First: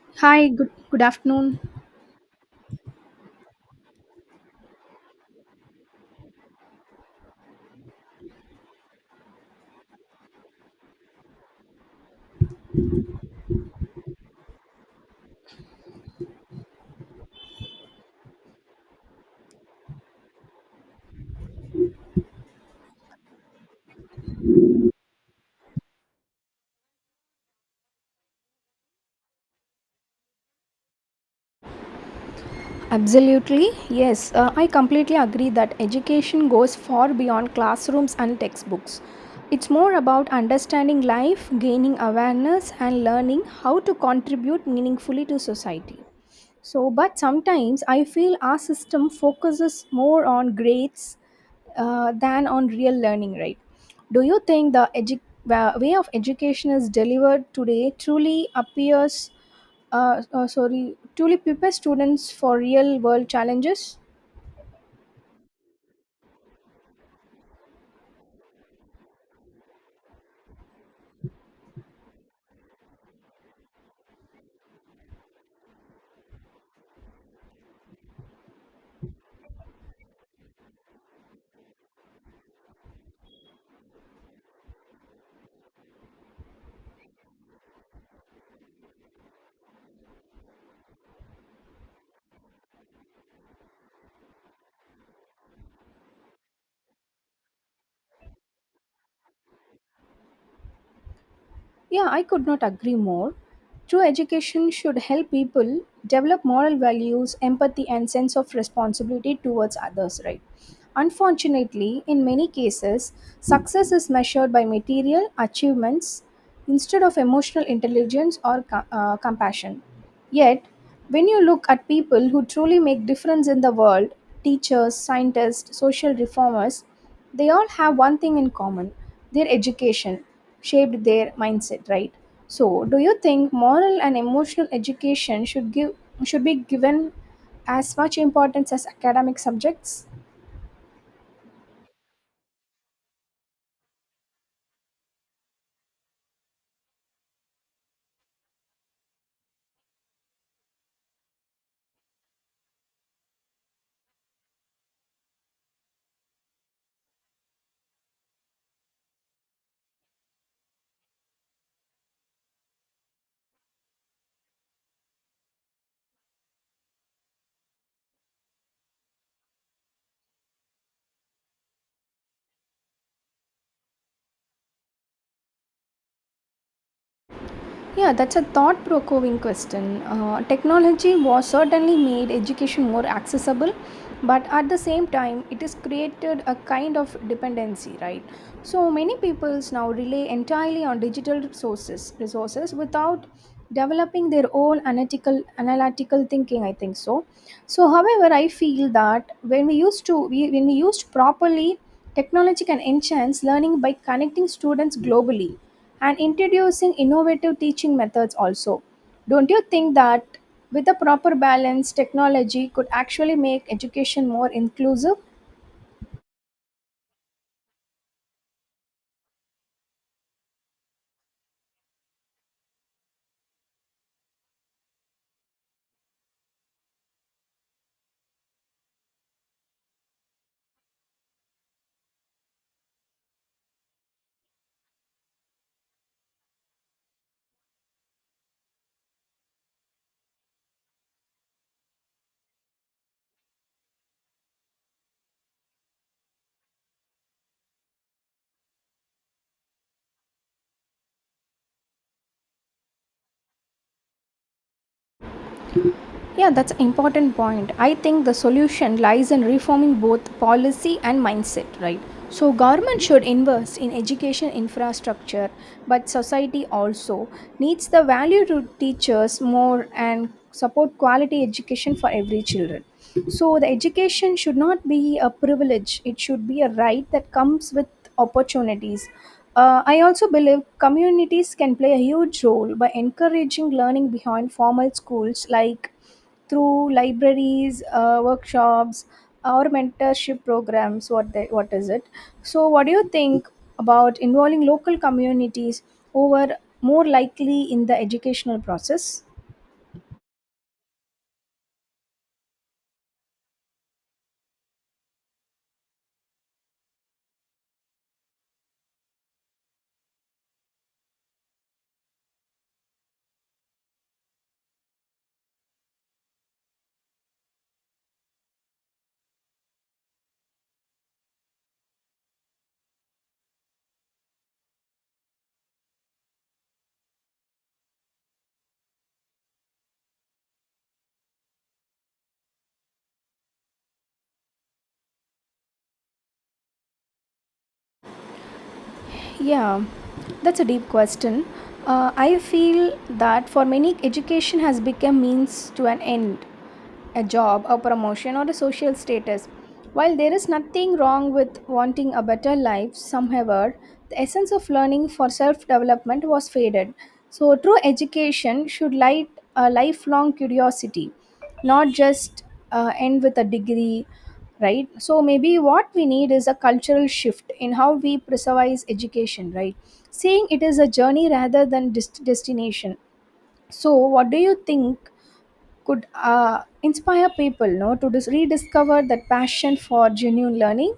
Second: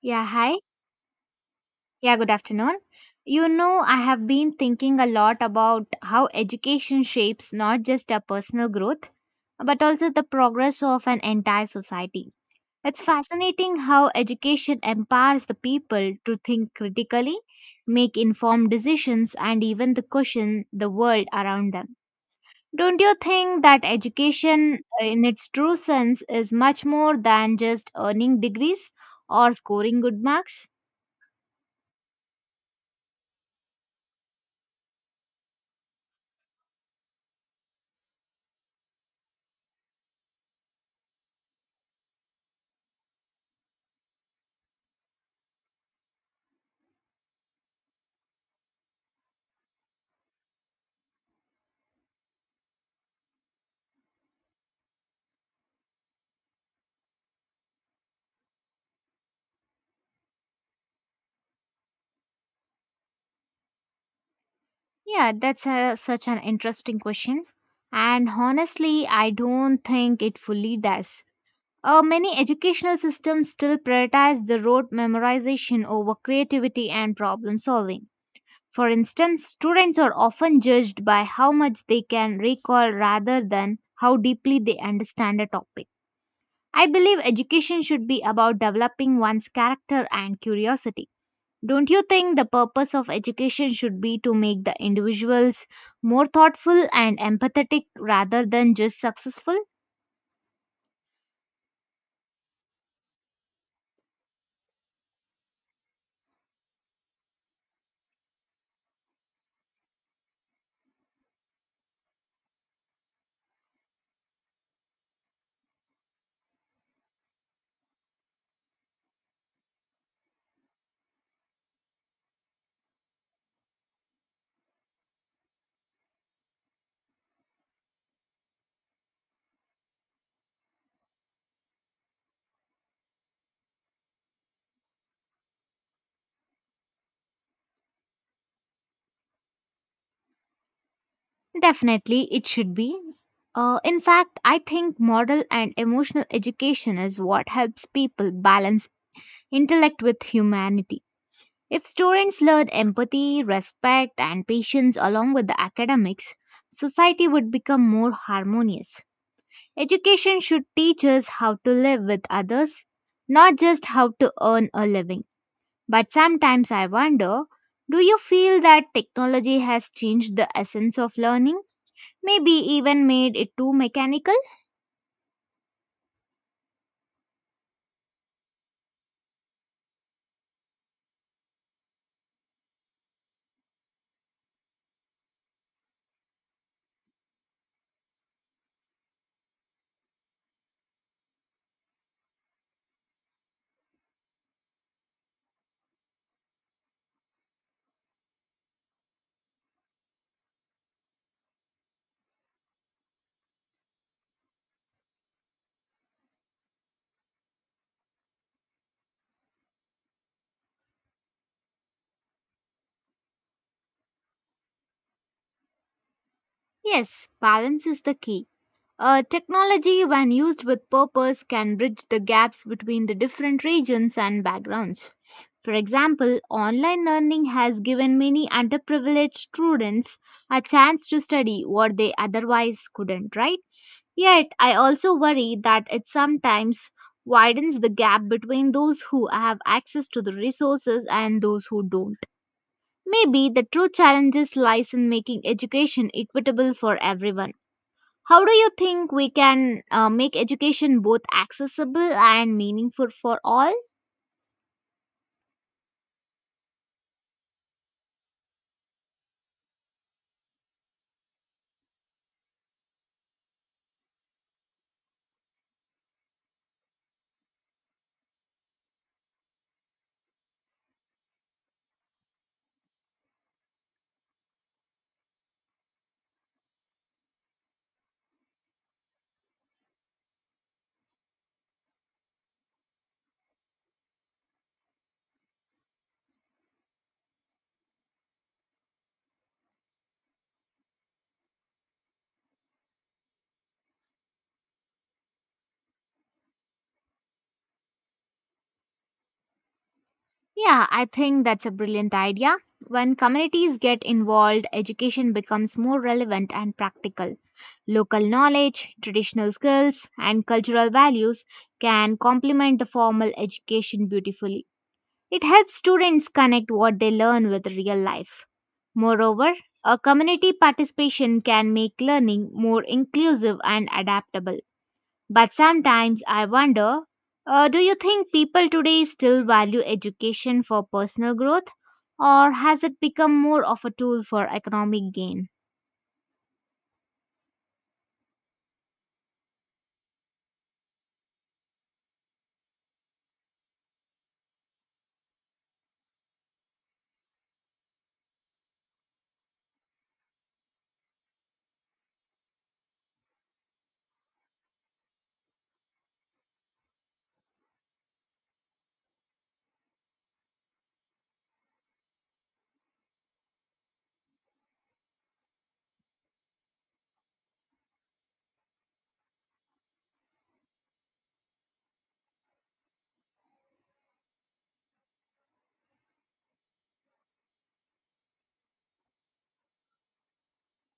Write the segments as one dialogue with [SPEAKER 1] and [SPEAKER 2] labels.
[SPEAKER 1] Yeah,
[SPEAKER 2] Hi,
[SPEAKER 1] hi.
[SPEAKER 2] good afternoon.
[SPEAKER 1] Yeah, good afternoon. You know, I have been thinking a lot about how education shapes not just our personal growth, but also the progress of an entire society. It's fascinating how education empowers the people to think critically, make informed decisions, and even to question the world around them. Don't you think that education, in its true sense, is much more than just earning degrees or scoring good marks?
[SPEAKER 2] Absolutely, yes. I completely agree that education goes far beyond classrooms and textbooks. It's more about understanding life, gaining awareness, and learning how to contribute meaningfully to society. So, but sometimes I feel our system focuses more on grades than on real learning, right? Do you think the way of education is delivered today truly appears? Sorry, truly prepare students for real world challenges?
[SPEAKER 1] Yeah, such an interesting question. And honestly, I don't think it fully does. Many educational systems still prioritize the rote memorization over creativity and problem solving. For instance, students are often judged by how much they can recall rather than how deeply they understand a topic. I believe education should be about developing one's character and curiosity. Don't you think the purpose of education should be to make the individuals more thoughtful and empathetic rather than just successful?
[SPEAKER 2] Yeah, I could not agree more. True education should help people develop moral values, empathy, and sense of responsibility towards others, right? Unfortunately, in many cases, success is measured by material achievements instead of emotional intelligence or compassion. Yet, when you look at people who truly make difference in the world, teachers, scientists, social reformers, they all have one thing in common. Their education shaped their mindset, right? So, do you think moral and emotional education should give should be given as much importance as academic subjects?
[SPEAKER 1] Definitely, it should be. In fact, I think moral and emotional education is what helps people balance intellect with humanity. If students learn empathy, respect, and patience along with the academics, society would become more harmonious. Education should teach us how to live with others, not just how to earn a living. But sometimes I wonder, do you feel that technology has changed the essence of learning? Maybe even made it too mechanical?
[SPEAKER 2] Yeah, that's a thought provoking question. Technology was certainly made education more accessible, but at the same time, it has created a kind of dependency, right? So many peoples now rely entirely on digital sources, resources without developing their own analytical thinking, I think so so however I feel that when we used properly, technology can enhance learning by connecting students globally and introducing innovative teaching methods also. Don't you think that with a proper balance technology could actually make education more inclusive?
[SPEAKER 1] Yes, balance is the key. Technology, when used with purpose, can bridge the gaps between the different regions and backgrounds. For example, online learning has given many underprivileged students a chance to study what they otherwise couldn't, right? Yet, I also worry that it sometimes widens the gap between those who have access to the resources and those who don't. Maybe the true challenges lies in making education equitable for everyone. How do you think we can make education both accessible and meaningful for all?
[SPEAKER 2] Yeah, that's an important point. I think the solution lies in reforming both policy and mindset, right? So government should invest in education infrastructure, but society also needs the value to teachers more and support quality education for every children. So the education should not be a privilege, it should be a right that comes with opportunities. I also believe communities can play a huge role by encouraging learning behind formal schools like through libraries, workshops or mentorship programs what is it. So what do you think about involving local communities over more likely in the educational process?
[SPEAKER 1] Yeah, I think that's a brilliant idea. When communities get involved, education becomes more relevant and practical. Local knowledge, traditional skills, and cultural values can complement the formal education beautifully. It helps students connect what they learn with real life. Moreover, a community participation can make learning more inclusive and adaptable. But sometimes I wonder, do you think people today still value education for personal growth, or has it become more of a tool for economic gain?
[SPEAKER 2] Yeah, that's a deep question. I feel that for many, education has become means to an end, a job, a promotion, or a social status. While there is nothing wrong with wanting a better life, however, the essence of learning for self development was faded. So, true education should light a lifelong curiosity, not just end with a degree, right? So, maybe what we need is a cultural shift in how we preserve education, right? Seeing it is a journey rather than destination. So, what do you think could inspire people no to rediscover that passion for genuine learning?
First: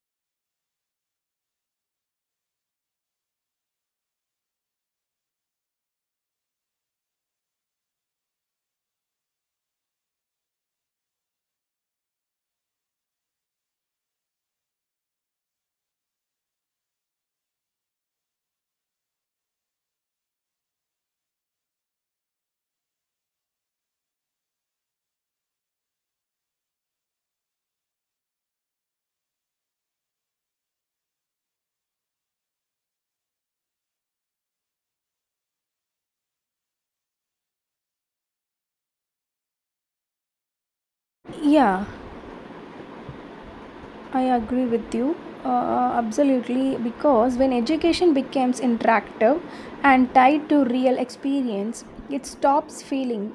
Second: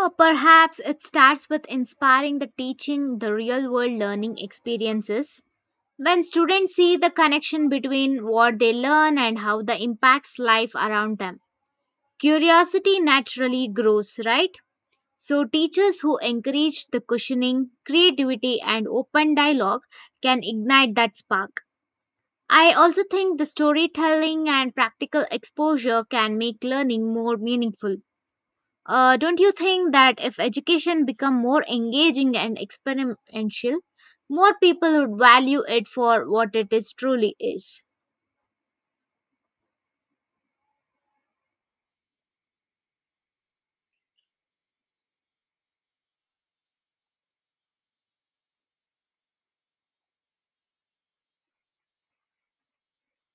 [SPEAKER 1] Or perhaps it starts with inspiring the teaching, the real world learning experiences. When students see the connection between what they learn and how the impacts life around them, curiosity naturally grows, right? So, teachers who encourage the questioning, creativity, and open dialogue can ignite that spark. I also think the storytelling and practical exposure can make learning more meaningful. Don't you think that if education become more engaging and experiential, more people would value it for what it is truly is?
[SPEAKER 2] Yeah, I agree with you. Absolutely, because when education becomes interactive and tied to real experience, it stops feeling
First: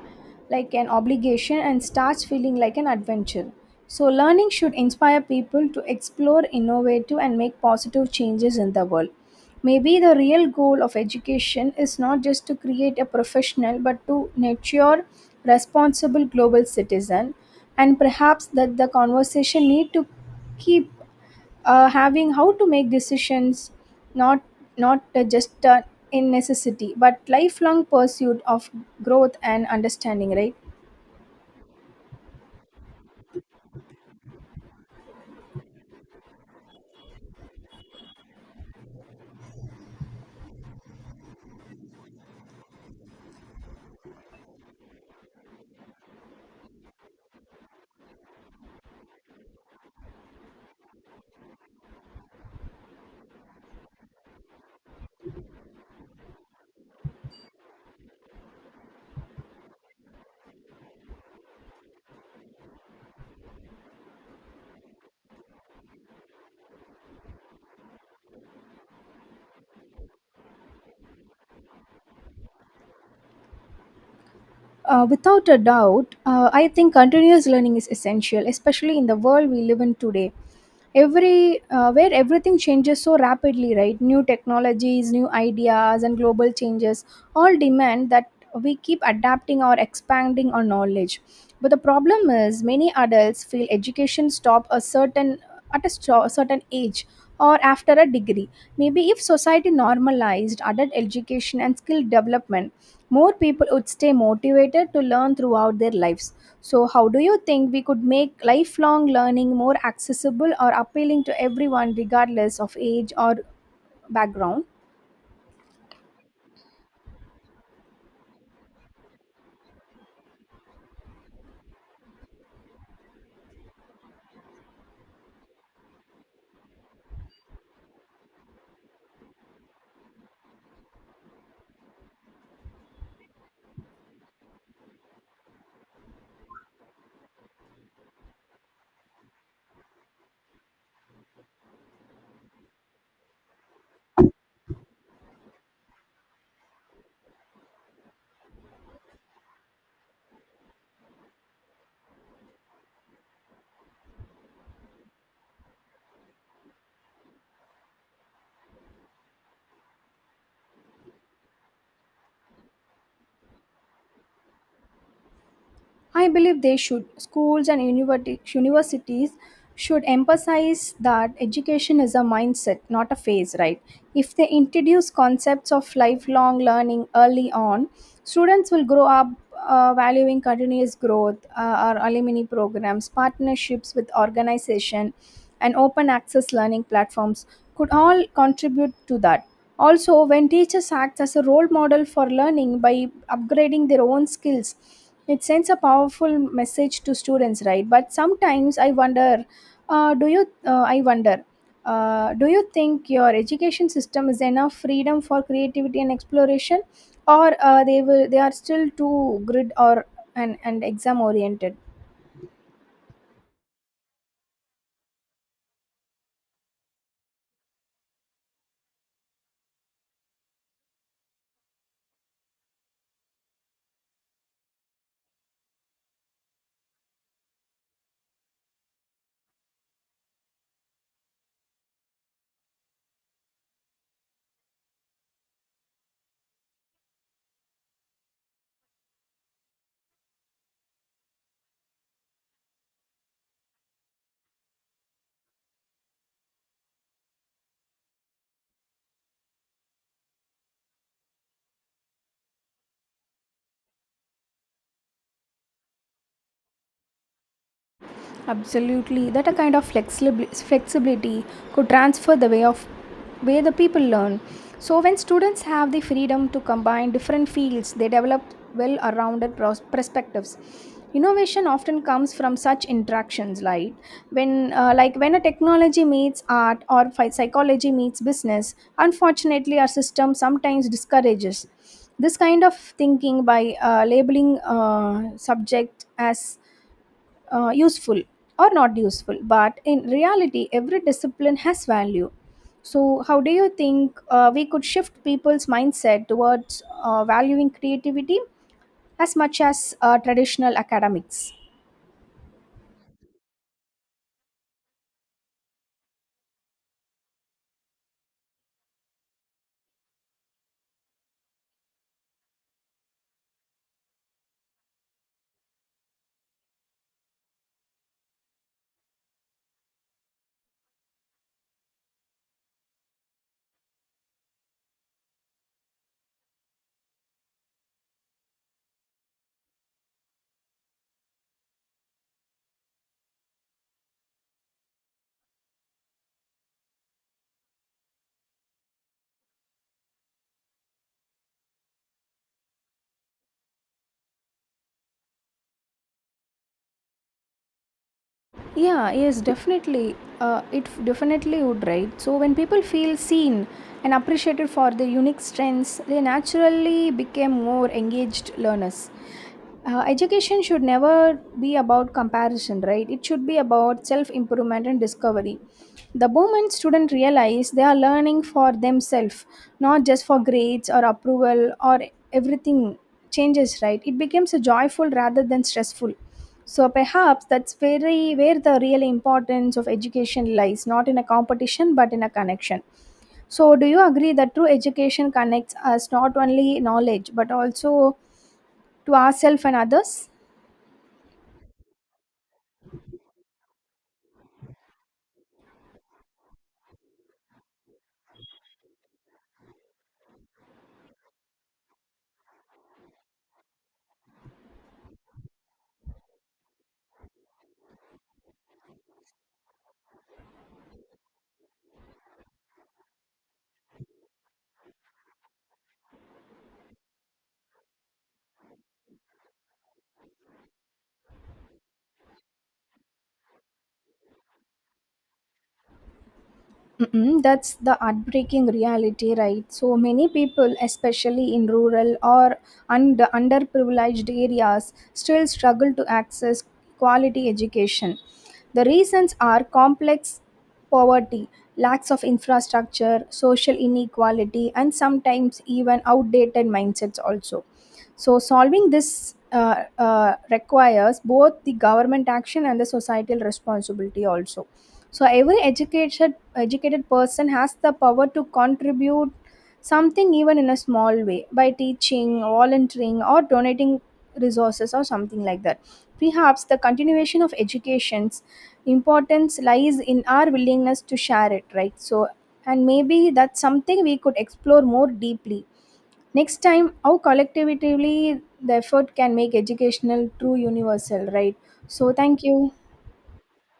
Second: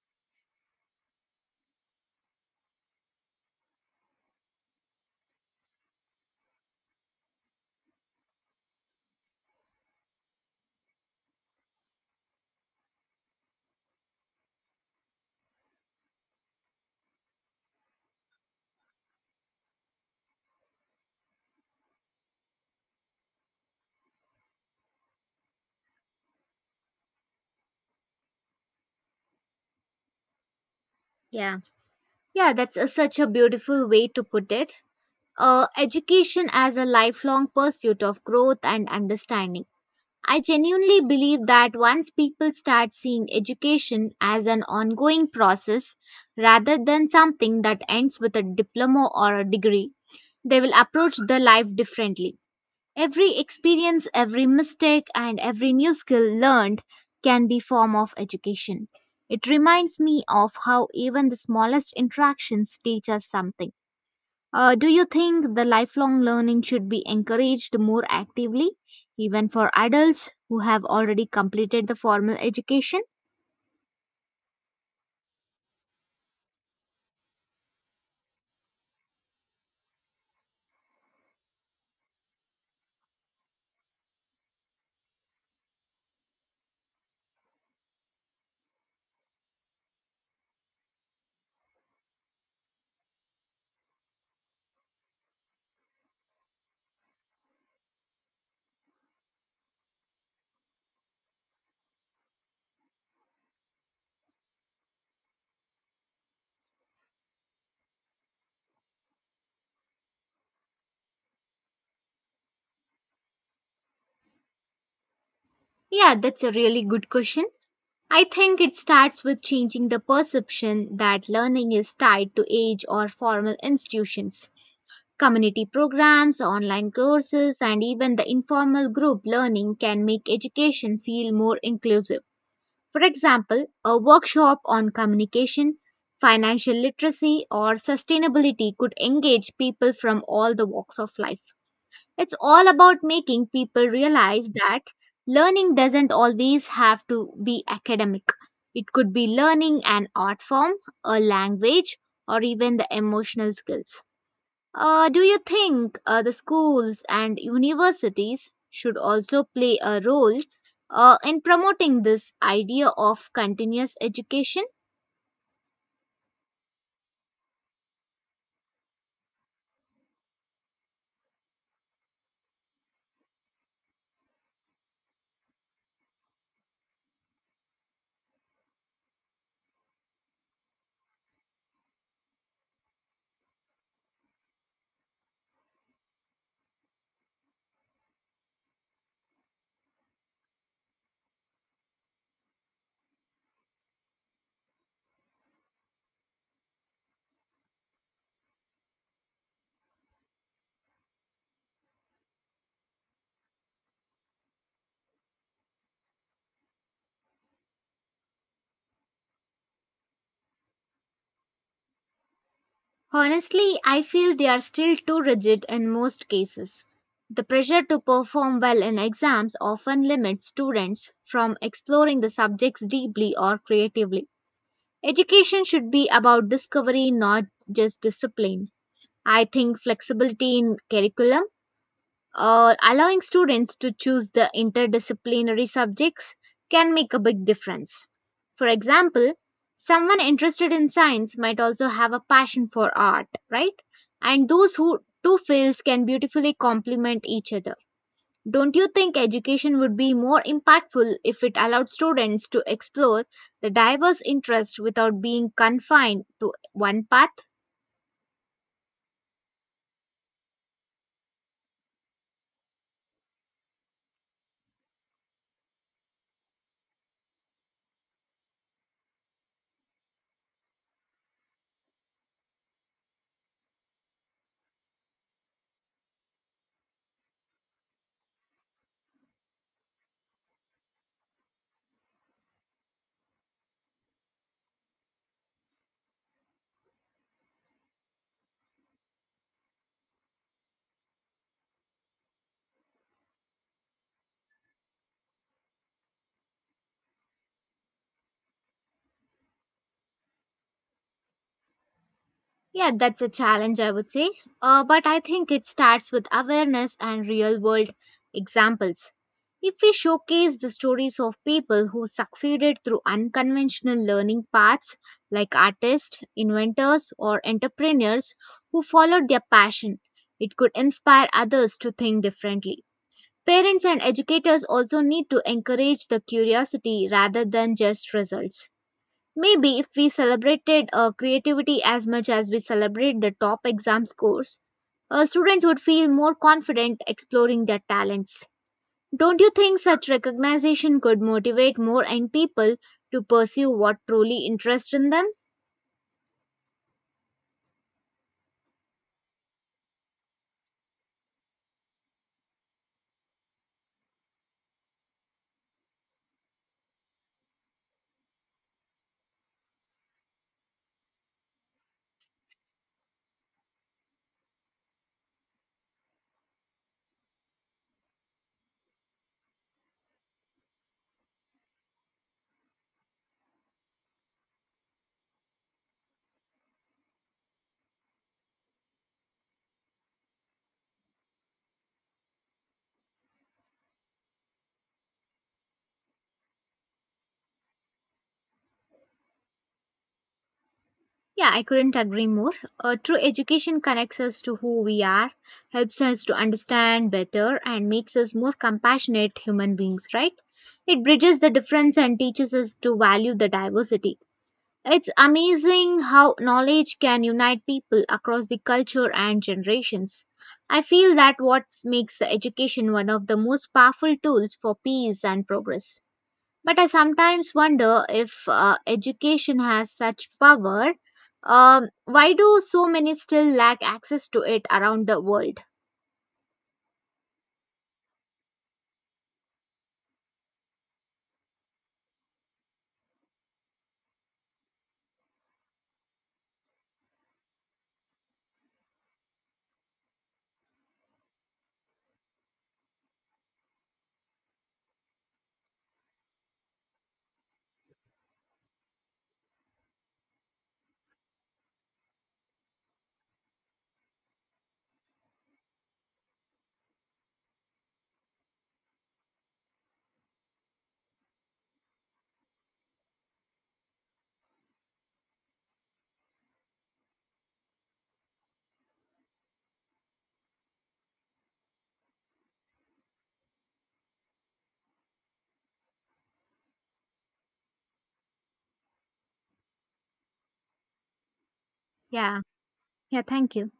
[SPEAKER 2] like an obligation and starts feeling like an adventure. So, learning should inspire people to explore, innovative, and make positive changes in the world. Maybe the real goal of education is not just to create a professional but to nurture responsible global citizen, and perhaps that the conversation need to keep having how to make decisions, not just in necessity but lifelong pursuit of growth and understanding, right?
[SPEAKER 1] Yeah, yeah, such a beautiful way to put it. Education as a lifelong pursuit of growth and understanding. I genuinely believe that once people start seeing education as an ongoing process rather than something that ends with a diploma or a degree, they will approach their life differently. Every experience, every mistake and every new skill learned can be form of education. It reminds me of how even the smallest interactions teach us something. Do you think the lifelong learning should be encouraged more actively, even for adults who have already completed the formal education?
[SPEAKER 2] Without a doubt, I think continuous learning is essential, especially in the world we live in today. Every Where everything changes so rapidly, right? New technologies, new ideas, and global changes all demand that we keep adapting or expanding our knowledge. But the problem is, many adults feel education stop a certain certain age or after a degree. Maybe if society normalized adult education and skill development, more people would stay motivated to learn throughout their lives. So, how do you think we could make lifelong learning more accessible or appealing to everyone, regardless of age or background?
[SPEAKER 1] Yeah, that's a really good question. I think it starts with changing the perception that learning is tied to age or formal institutions. Community programs, online courses, and even the informal group learning can make education feel more inclusive. For example, a workshop on communication, financial literacy, or sustainability could engage people from all the walks of life. It's all about making people realize that learning doesn't always have to be academic. It could be learning an art form, a language, or even the emotional skills. Do you think the schools and universities should also play a role in promoting this idea of continuous education?
[SPEAKER 2] I believe they should. Schools and universities should emphasize that education is a mindset, not a phase, right? If they introduce concepts of lifelong learning early on, students will grow up valuing continuous growth. Our alumni programs, partnerships with organization, and open access learning platforms could all contribute to that. Also, when teachers act as a role model for learning by upgrading their own skills, it sends a powerful message to students, right? But sometimes I wonder, do you? I wonder, do you think your education system is enough freedom for creativity and exploration, or they are still too grid or and exam oriented?
[SPEAKER 1] Honestly, I feel they are still too rigid in most cases. The pressure to perform well in exams often limits students from exploring the subjects deeply or creatively. Education should be about discovery, not just discipline. I think flexibility in curricula or allowing students to choose the interdisciplinary subjects can make a big difference. For example, someone interested in science might also have a passion for art, right? And those who two fields can beautifully complement each other. Don't you think education would be more impactful if it allowed students to explore the diverse interests without being confined to one path?
[SPEAKER 2] Absolutely, that a kind of flexibility could transfer the way of way the people learn. So when students have the freedom to combine different fields, they develop perspectives. Innovation often comes from such interactions, like when a technology meets art or psychology meets business. Unfortunately, our system sometimes discourages this kind of thinking by labeling subject as useful or not useful, but in reality every discipline has value. So how do you think we could shift people's mindset towards valuing creativity as much as traditional academics?
[SPEAKER 1] Yeah, that's a challenge, I would say. But I think it starts with awareness and real world examples. If we showcase the stories of people who succeeded through unconventional learning paths, like artists, inventors, or entrepreneurs who followed their passion, it could inspire others to think differently. Parents and educators also need to encourage the curiosity rather than just results. Maybe if we celebrated creativity as much as we celebrate the top exam scores, students would feel more confident exploring their talents. Don't you think such recognition could motivate more young people to pursue what truly interests in them?
[SPEAKER 2] Yeah, yes, definitely. It definitely would, right? So when people feel seen and appreciated for their unique strengths, they naturally become more engaged learners. Education should never be about comparison, right? It should be about self improvement and discovery. The moment students realize they are learning for themselves, not just for grades or approval, or everything changes, right? It becomes a joyful rather than stressful. So perhaps that's very where the real importance of education lies, not in a competition but in a connection. So do you agree that true education connects us not only knowledge but also to ourselves and others?
[SPEAKER 1] Yeah, I couldn't agree more. True education connects us to who we are, helps us to understand better, and makes us more compassionate human beings, right? It bridges the difference and teaches us to value the diversity. It's amazing how knowledge can unite people across the culture and generations. I feel that what makes the education one of the most powerful tools for peace and progress. But I sometimes wonder if education has such power. Why do so many still lack access to it around the world?
[SPEAKER 2] Mm-mm, that's the heartbreaking reality, right? So many people, especially in rural or underprivileged areas, still struggle to access quality education. The reasons are complex: poverty, lacks of infrastructure, social inequality, and sometimes even outdated mindsets also. So solving this requires both the government action and the societal responsibility also. So every educated person has the power to contribute something, even in a small way, by teaching, volunteering, or donating resources or something like that. Perhaps the continuation of education's importance lies in our willingness to share it, right? So and maybe that's something we could explore more deeply next time, how collectively the effort can make educational true universal, right? So
[SPEAKER 1] Yeah.
[SPEAKER 2] thank you.
[SPEAKER 1] Yeah, thank you.